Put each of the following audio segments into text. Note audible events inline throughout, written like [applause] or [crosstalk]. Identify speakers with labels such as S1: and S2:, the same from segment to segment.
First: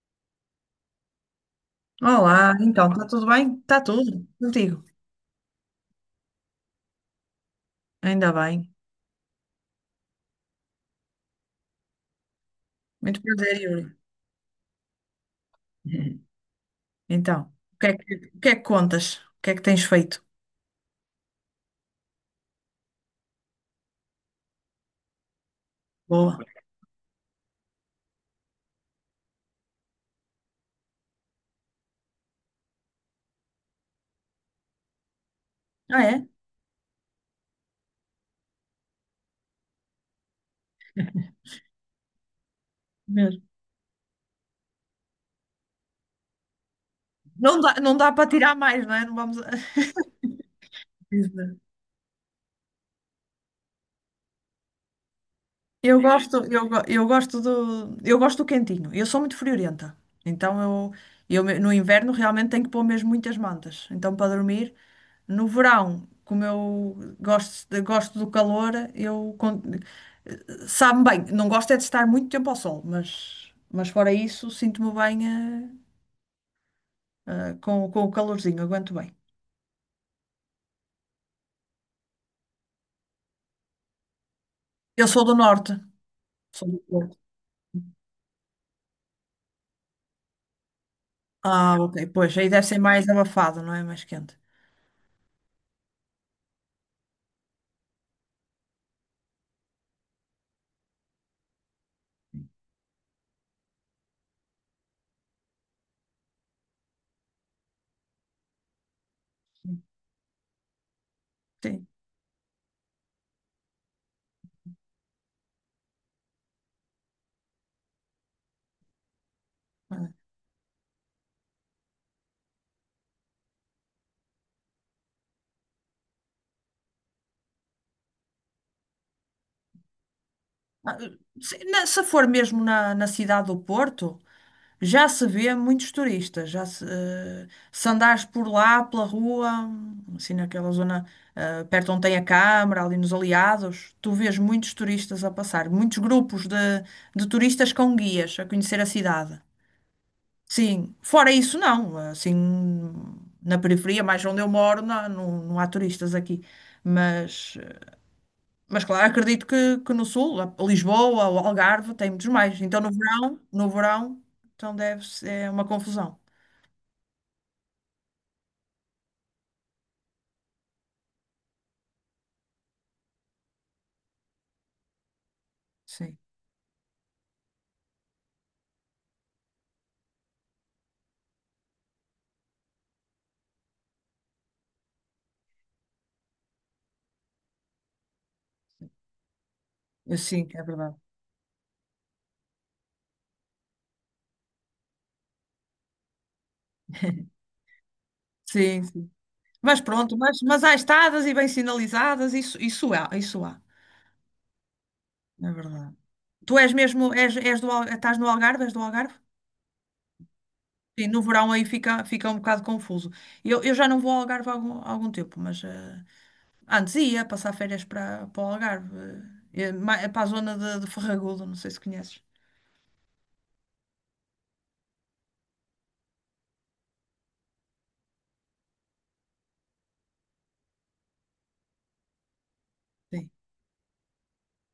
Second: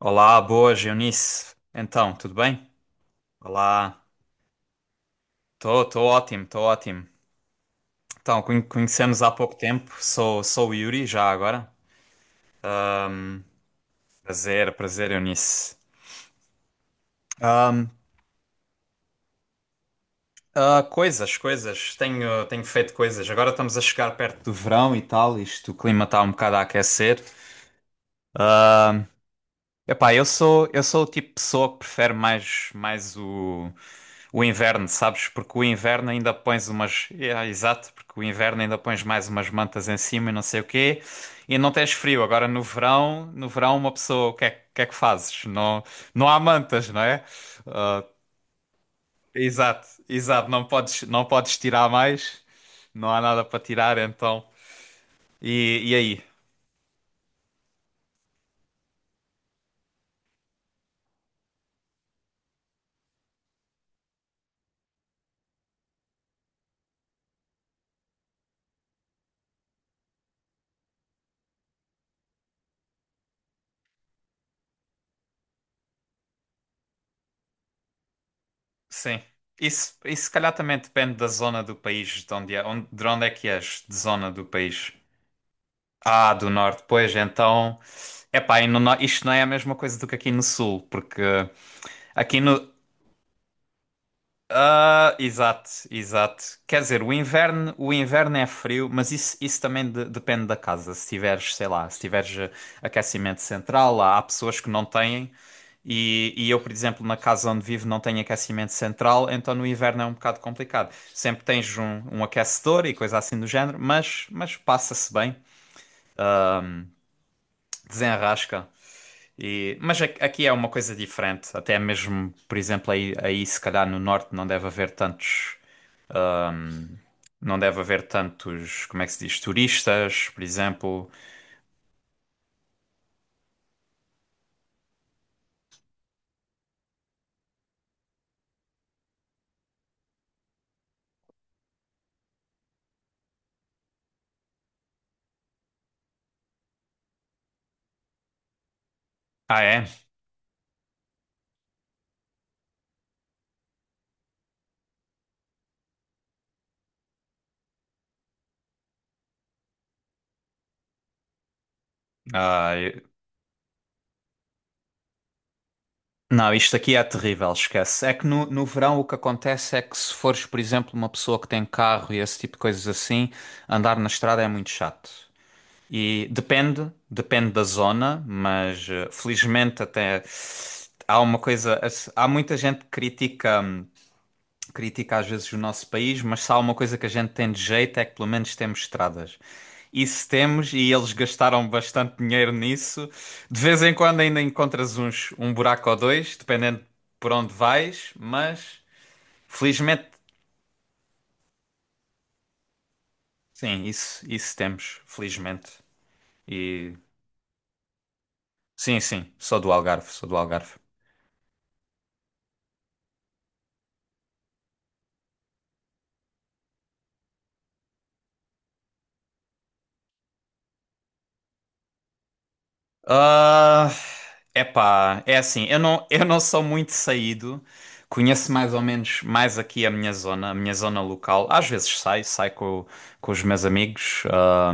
S1: Olá, boas, Eunice. Então, tudo
S2: Olá,
S1: bem?
S2: então, está tudo bem? Está
S1: Olá,
S2: tudo, contigo.
S1: estou tô ótimo, estou ótimo.
S2: Ainda
S1: Então,
S2: bem.
S1: conhecemos há pouco tempo, sou o Yuri já agora.
S2: Muito prazer, Yuri.
S1: Prazer, prazer, Eunice.
S2: [laughs] Então, o que
S1: Ahm,
S2: é que, o que é que contas? O que é que tens feito?
S1: coisas, coisas, tenho, tenho feito coisas. Agora estamos a chegar perto do verão e tal, isto, o clima está um
S2: Boa.
S1: bocado a aquecer. Ahm, epá, eu sou o tipo de pessoa que prefere mais, mais o. O inverno, sabes? Porque o
S2: Ah,
S1: inverno
S2: é?
S1: ainda pões umas. É, exato, porque o inverno ainda pões mais umas mantas em cima e não sei o quê. E não tens frio. Agora no verão,
S2: Mesmo.
S1: no verão uma pessoa, o que é que fazes? Não, não há mantas, não é?
S2: Não dá, não dá para tirar mais, não é? Não vamos.
S1: Exato, exato. Não podes
S2: [laughs]
S1: tirar mais. Não há nada para tirar, então. E aí?
S2: Eu gosto do quentinho. Eu sou muito friorenta. Então, no inverno realmente tenho que pôr mesmo muitas mantas. Então, para dormir, no verão, como eu gosto, gosto do calor, Sabe-me bem, não gosto é de estar muito tempo ao sol, mas fora isso, sinto-me bem, com o calorzinho, aguento bem.
S1: Sim. Isso se calhar também depende da zona do país, de onde é, onde, de onde é que és, de zona do país.
S2: Eu sou do norte,
S1: Ah, do
S2: sou do
S1: norte, pois
S2: Porto.
S1: então. Epá, e no, isto não é a mesma coisa do que aqui no sul, porque
S2: Ah, ok, pois,
S1: aqui
S2: aí deve
S1: no.
S2: ser mais abafado, não é? Mais quente.
S1: Ah, exato, exato. Quer dizer, o inverno é frio, mas isso também depende da casa. Se tiveres, sei lá, se tiveres aquecimento central, há, há pessoas que não têm. E eu, por exemplo, na casa onde vivo não tenho aquecimento central, então no inverno é um bocado complicado. Sempre tens
S2: Sim.
S1: um, um aquecedor e coisa assim do género, mas passa-se bem, desenrasca. E, mas aqui é uma coisa diferente. Até mesmo, por exemplo, aí, aí se calhar no norte não deve haver tantos, não deve haver tantos, como é que se diz, turistas, por
S2: Ah,
S1: exemplo.
S2: Se for mesmo na cidade do Porto, já se vê muitos turistas. Já se, eh, Se andares por lá, pela rua, assim naquela zona, perto onde tem a Câmara, ali nos Aliados, tu vês muitos turistas a passar, muitos grupos de turistas com guias a conhecer a cidade.
S1: Ah, é?
S2: Sim, fora isso não, assim na periferia, mais onde eu moro, não, não, não há turistas aqui. Mas, eh, mas claro, acredito que no sul, Lisboa, o Algarve, tem muitos mais.
S1: Ah,
S2: Então no verão, no verão, então deve ser uma confusão.
S1: não, isto aqui é terrível, esquece. É que no, no verão o que acontece é que se fores, por exemplo, uma pessoa que tem carro e esse tipo de coisas assim, andar na estrada é muito chato.
S2: Sim,
S1: E depende, depende da zona, mas felizmente até há uma coisa, há muita gente que critica. Critica às vezes o nosso país, mas se há uma coisa que a gente tem de jeito é que pelo menos temos estradas.
S2: eu
S1: Isso
S2: sim, é
S1: temos e
S2: verdade.
S1: eles gastaram bastante dinheiro nisso. De vez em quando ainda encontras uns, um buraco ou dois, dependendo por onde vais, mas
S2: Sim, sim. Mas
S1: felizmente,
S2: pronto, mas há estadas e bem sinalizadas, isso, isso há,
S1: sim, isso temos,
S2: é
S1: felizmente.
S2: verdade. Tu és
S1: E
S2: mesmo, és estás no Algarve, és do
S1: sim,
S2: Algarve?
S1: sim, sou do Algarve, sou do Algarve.
S2: Sim, no verão aí fica um bocado confuso. Eu já não vou ao Algarve há algum tempo, mas antes ia passar férias para o Algarve, para a zona de Ferragudo, não sei se conheces.
S1: Ah, epá, é assim, eu não sou muito saído, conheço mais ou menos mais aqui a minha zona local. Às vezes saio, saio
S2: Sim.
S1: com os meus amigos. Ah,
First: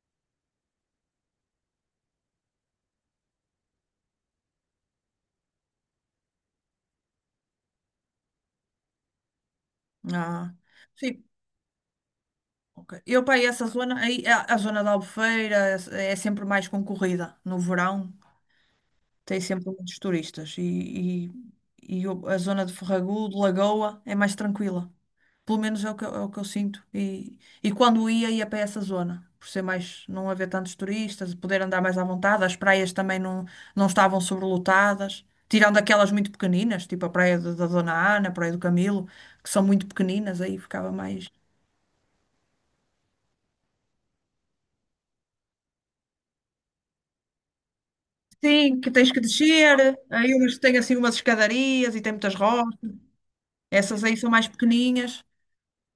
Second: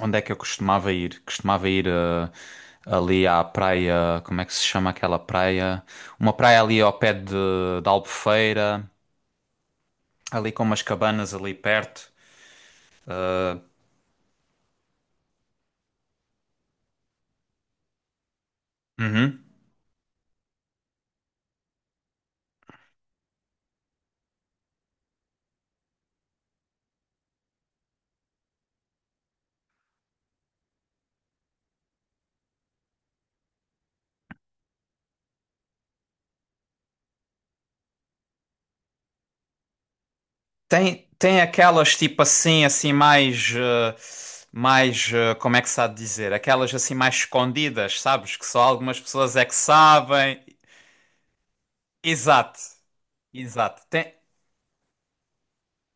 S1: onde é que eu costumava ir? Costumava ir ali à praia, como é que se chama aquela praia? Uma praia ali ao pé de Albufeira, ali
S2: Ah,
S1: com umas
S2: sim.
S1: cabanas ali perto.
S2: Ok. Eu para
S1: Ah,
S2: essa zona, aí, a zona da Albufeira é sempre mais concorrida no verão. Tem
S1: uhum.
S2: sempre muitos turistas. A zona de Ferragudo, de Lagoa, é mais tranquila. Pelo menos é é o que eu sinto. E quando ia para essa zona. Por ser mais, não haver tantos turistas, poder andar mais à vontade. As praias também não estavam sobrelotadas. Tirando aquelas muito pequeninas, tipo a praia da Dona Ana, a praia do Camilo, que são muito pequeninas, aí ficava
S1: Tem,
S2: mais.
S1: tem aquelas tipo assim, assim mais, mais, como é que se há de dizer? Aquelas assim mais escondidas, sabes? Que só
S2: Sim, que
S1: algumas
S2: tens que
S1: pessoas é que
S2: descer. Aí
S1: sabem.
S2: umas que têm assim umas escadarias e tem muitas
S1: Exato,
S2: rochas.
S1: exato.
S2: Essas
S1: Tem,
S2: aí são mais pequenininhas.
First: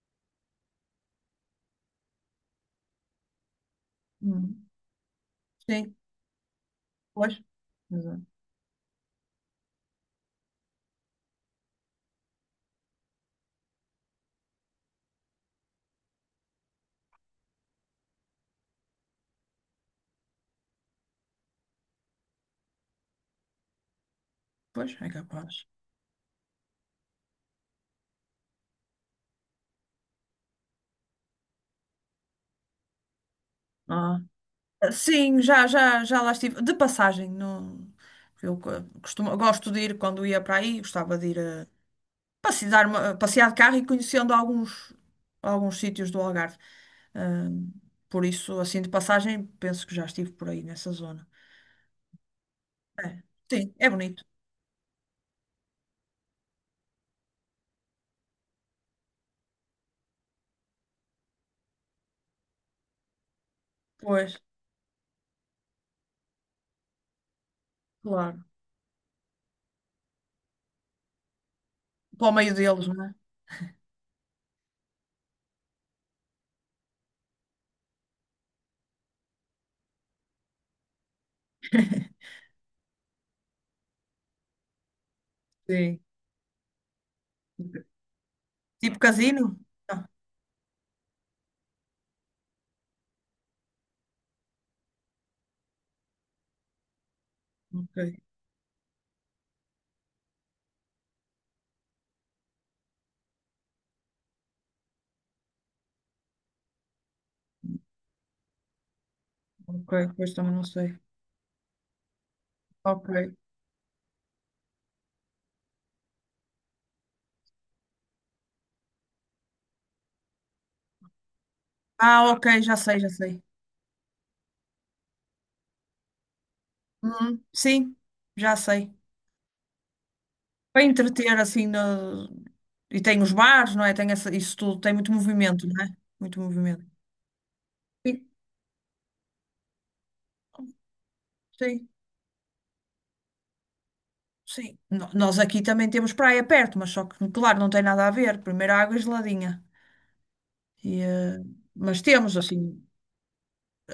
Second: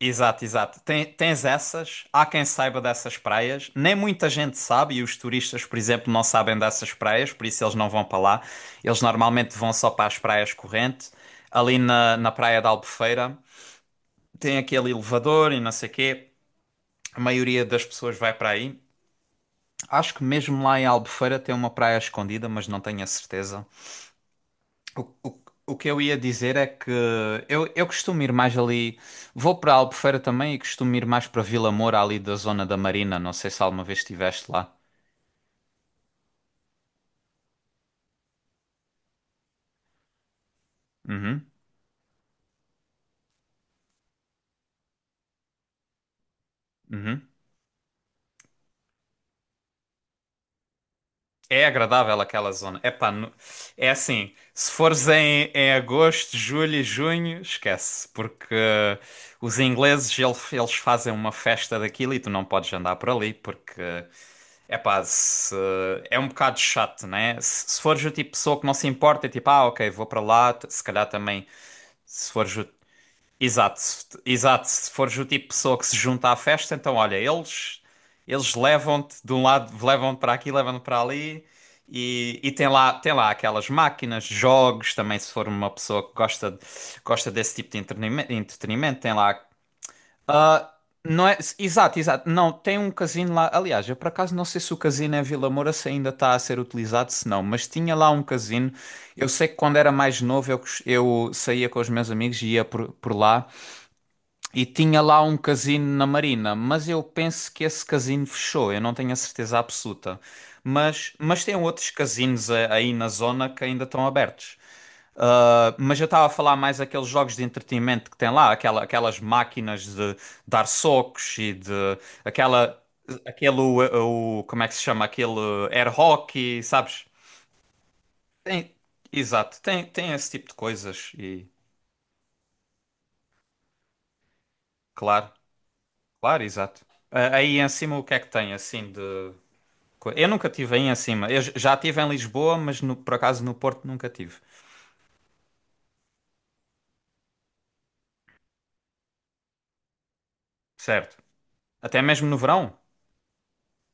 S1: exato, exato. Tem, tens essas, há quem saiba dessas praias. Nem muita gente
S2: Hum.
S1: sabe, e os turistas, por
S2: Sim.
S1: exemplo, não sabem dessas praias,
S2: Pois.
S1: por isso eles não vão para
S2: Exato.
S1: lá. Eles normalmente vão só para as praias corrente. Ali na, na praia da Albufeira tem aquele elevador e não sei o quê. A maioria das pessoas vai para aí. Acho que mesmo lá em Albufeira tem uma praia escondida, mas não tenho a certeza.
S2: Pois,
S1: O,
S2: é
S1: o-
S2: capaz.
S1: o que eu ia dizer é que eu costumo ir mais ali. Vou para Albufeira também e costumo ir mais para Vila Moura, ali da zona da Marina. Não sei se alguma vez
S2: Ah.
S1: estiveste lá.
S2: Sim, já lá estive. De passagem, não. eu co- Costumo, gosto de ir quando ia para aí, gostava de ir
S1: Uhum,
S2: a passear, passear de carro e conhecendo alguns sítios do Algarve. Ah,
S1: uhum.
S2: por isso, assim, de passagem, penso que já estive por aí nessa zona.
S1: É agradável aquela zona.
S2: É.
S1: Epá,
S2: Sim, é
S1: é
S2: bonito.
S1: assim, se fores em, em agosto, julho e junho, esquece, porque os ingleses eles fazem uma festa daquilo e tu não podes andar por ali, porque
S2: Pois,
S1: epá, se, é um bocado chato, né? Se fores o tipo de
S2: claro.
S1: pessoa que não se importa, é tipo, ah, ok, vou para lá, se calhar também,
S2: Para
S1: se
S2: o meio
S1: fores o...
S2: deles, não é?
S1: Exato, se fores o tipo de pessoa que se junta à festa, então olha, eles levam-te de um lado, levam-te para aqui, levam-te para ali
S2: [laughs]
S1: e tem lá aquelas máquinas, jogos, também se for uma
S2: Sim.
S1: pessoa que gosta, gosta desse tipo de
S2: Tipo
S1: entretenimento, tem lá
S2: casino? Não.
S1: ah, não é, exato, exato. Não, tem um casino lá. Aliás, eu por acaso não sei se o casino em Vila Moura se ainda está a ser utilizado, se não, mas tinha
S2: Ok,
S1: lá um casino. Eu sei que quando era mais novo eu, eu saía com os meus amigos e ia por lá e tinha lá um casino na Marina, mas eu penso que esse casino fechou, eu não tenho a certeza
S2: ok,
S1: absoluta.
S2: pois também não sei.
S1: Mas tem outros casinos aí na
S2: Ok.
S1: zona que ainda estão abertos. Mas eu estava a falar mais aqueles jogos de entretenimento que tem lá, aquela, aquelas máquinas de dar socos e de
S2: Ah, ok, já
S1: aquela,
S2: sei, já sei.
S1: aquele, o, como é que se chama? Aquele air hockey, sabes?
S2: Uhum, sim, já
S1: Tem,
S2: sei.
S1: exato, tem, tem esse tipo de
S2: Para
S1: coisas
S2: entreter
S1: e
S2: assim no... e tem os bares, não é? Tem isso tudo, tem muito
S1: claro,
S2: movimento, não é? Muito
S1: claro, exato.
S2: movimento.
S1: Ah, aí em cima o que é
S2: Sim,
S1: que tem assim de. Eu nunca tive aí em cima. Eu já
S2: sim,
S1: tive em Lisboa, mas por acaso no Porto nunca tive.
S2: sim. Nós aqui também temos praia perto, mas só que, claro, não tem nada a ver. Primeiro a água é geladinha. E,
S1: Certo.
S2: eh,
S1: Até
S2: Mas
S1: mesmo no
S2: temos assim,
S1: verão?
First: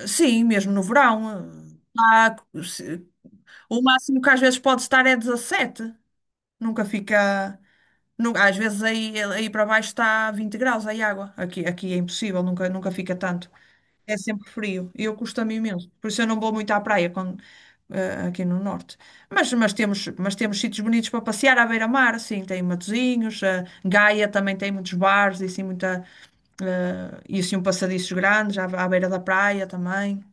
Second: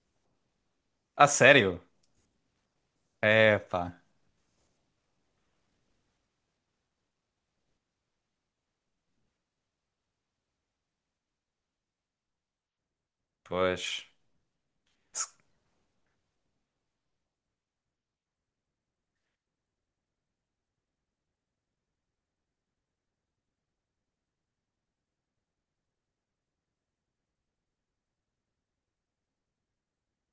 S2: sim, mesmo no
S1: A
S2: verão.
S1: sério?
S2: Se-
S1: É,
S2: O
S1: pá.
S2: máximo que às vezes pode estar é 17. Nunca fica. Às vezes aí para baixo está 20 graus aí água. Aqui é impossível, nunca fica tanto.
S1: Pois.
S2: É sempre frio e eu custa-me imenso. Por isso eu não vou muito à praia quando, aqui no norte. Mas temos sítios bonitos para passear à beira-mar, assim, tem Matosinhos, Gaia também tem muitos bares e assim, e assim um passadiços grandes à beira da praia também.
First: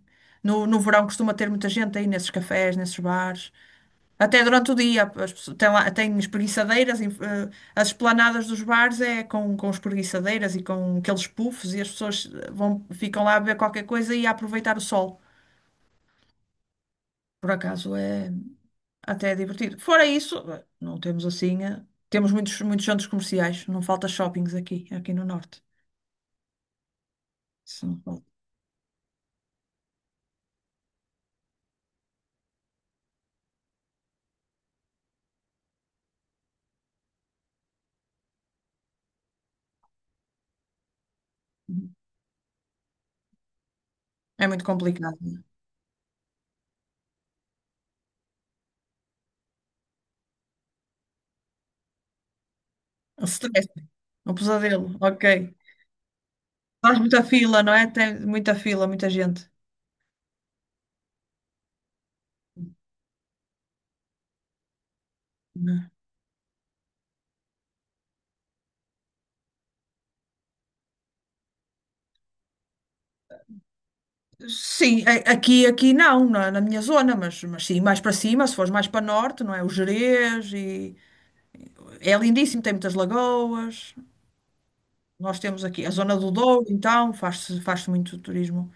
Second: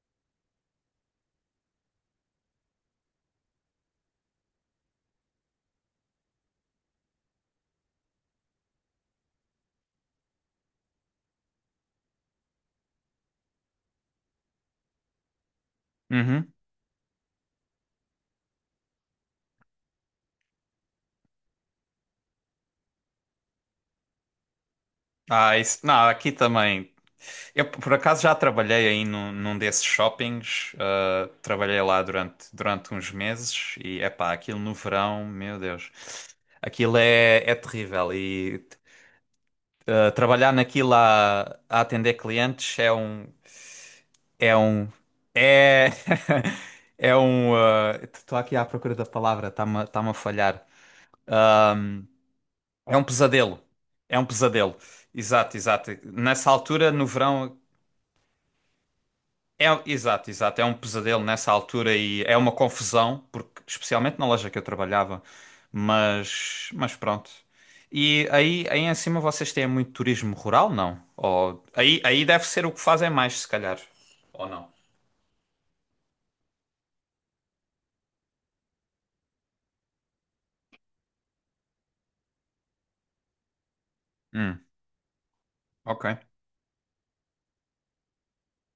S2: No verão costuma ter muita gente aí nesses cafés, nesses bares. Até durante o dia, as pessoas- tem, lá- tem espreguiçadeiras, as esplanadas dos bares é com espreguiçadeiras e com aqueles puffs e as pessoas ficam lá a beber qualquer coisa e a aproveitar o sol.
S1: Uhum.
S2: Por acaso é até divertido. Fora isso, não temos assim, temos muitos, muitos centros comerciais, não falta shoppings aqui no
S1: Ah,
S2: norte.
S1: isso, não, aqui também. Eu
S2: Isso
S1: por
S2: não
S1: acaso já
S2: falta.
S1: trabalhei aí num, num desses shoppings. Trabalhei lá durante, durante uns meses e epá, aquilo no verão, meu Deus, aquilo é, é terrível. E trabalhar naquilo a atender clientes é um,
S2: É
S1: é
S2: muito
S1: um,
S2: complicado, né?
S1: é, [laughs] é um. Estou aqui à procura da palavra, está-me, está-me a falhar. É um
S2: O
S1: pesadelo.
S2: stress,
S1: É um
S2: o
S1: pesadelo.
S2: pesadelo, ok.
S1: Exato, exato. Nessa altura,
S2: Faz
S1: no
S2: muita
S1: verão,
S2: fila, não é? Tem muita fila, muita gente.
S1: é, exato, exato. É um pesadelo nessa altura e é uma confusão, porque especialmente na loja que eu trabalhava, mas pronto. E aí, aí em cima vocês têm muito turismo rural, não? Ou, aí, aí deve ser o que fazem mais, se calhar. Ou não?
S2: Sim, aqui não, na minha zona, mas sim, mais para cima, se fores mais para norte, não é? O Gerês e é lindíssimo, tem muitas lagoas.
S1: Hum,
S2: Nós temos aqui a
S1: ok.
S2: zona do Douro, então faz-se muito turismo.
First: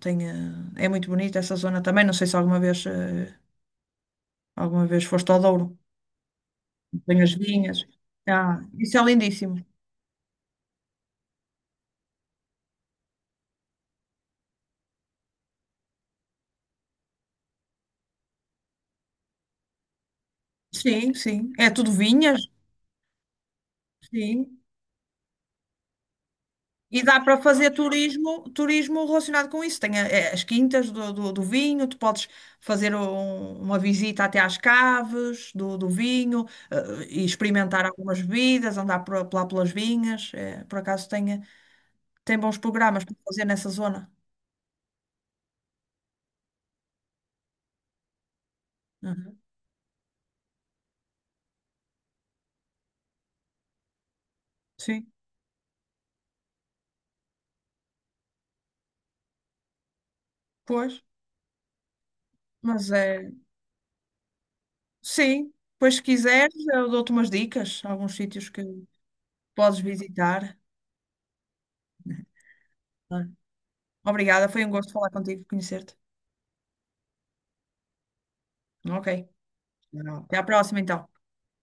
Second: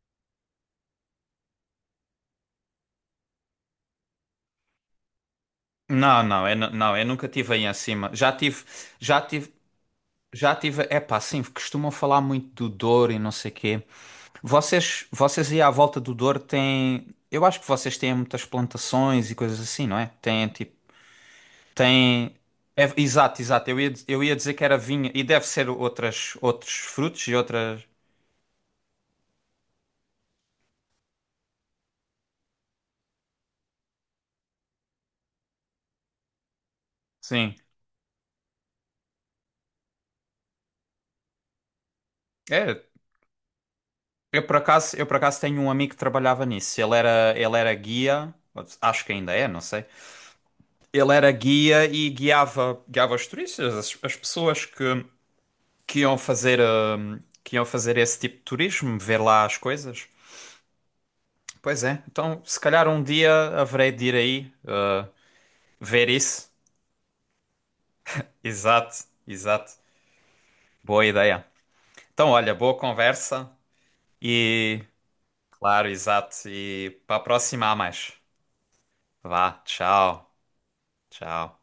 S2: Tem, eh, É muito bonita essa zona também. Não sei se alguma vez foste ao Douro.
S1: Não, não, eu, não, eu
S2: Tem
S1: nunca
S2: as
S1: tive aí em
S2: vinhas.
S1: cima. Já
S2: Ah,
S1: tive,
S2: isso é
S1: já tive,
S2: lindíssimo.
S1: já tive. É pá, sim, costumam falar muito do Douro e não sei quê. Vocês, vocês aí à volta do Douro têm. Eu acho que vocês têm muitas plantações e coisas assim, não é? Têm tipo.
S2: Sim, sim. É tudo
S1: Têm.
S2: vinhas.
S1: Exato, exato. Eu ia dizer
S2: Sim.
S1: que era vinha e deve ser outras, outros
S2: E dá
S1: frutos e
S2: para fazer
S1: outras.
S2: turismo, turismo relacionado com isso. Tem as quintas do vinho, tu podes fazer uma visita até às caves do vinho, e
S1: Sim.
S2: experimentar algumas bebidas, andar lá pelas vinhas. Por acaso tem bons
S1: É.
S2: programas para fazer nessa zona.
S1: Eu por acaso tenho um amigo que trabalhava nisso. Ele era guia. Acho que ainda
S2: Uhum.
S1: é, não sei. Ele era guia e guiava, guiava os turistas, as pessoas
S2: Sim,
S1: que iam fazer esse tipo de turismo, ver lá as coisas.
S2: pois.
S1: Pois é, então se calhar
S2: Mas
S1: um dia
S2: é.
S1: haverei de ir aí
S2: Sim, pois se
S1: ver isso.
S2: quiseres, eu dou-te umas dicas, alguns sítios que
S1: Exato, exato.
S2: podes visitar.
S1: Boa ideia. Então, olha, boa
S2: Ah.
S1: conversa
S2: Obrigada, foi um
S1: e,
S2: gosto falar contigo,
S1: claro,
S2: conhecer-te.
S1: exato. E para a próxima há mais.
S2: Ok.
S1: Vá,
S2: Tchau.
S1: tchau,
S2: Até à próxima, então.
S1: tchau.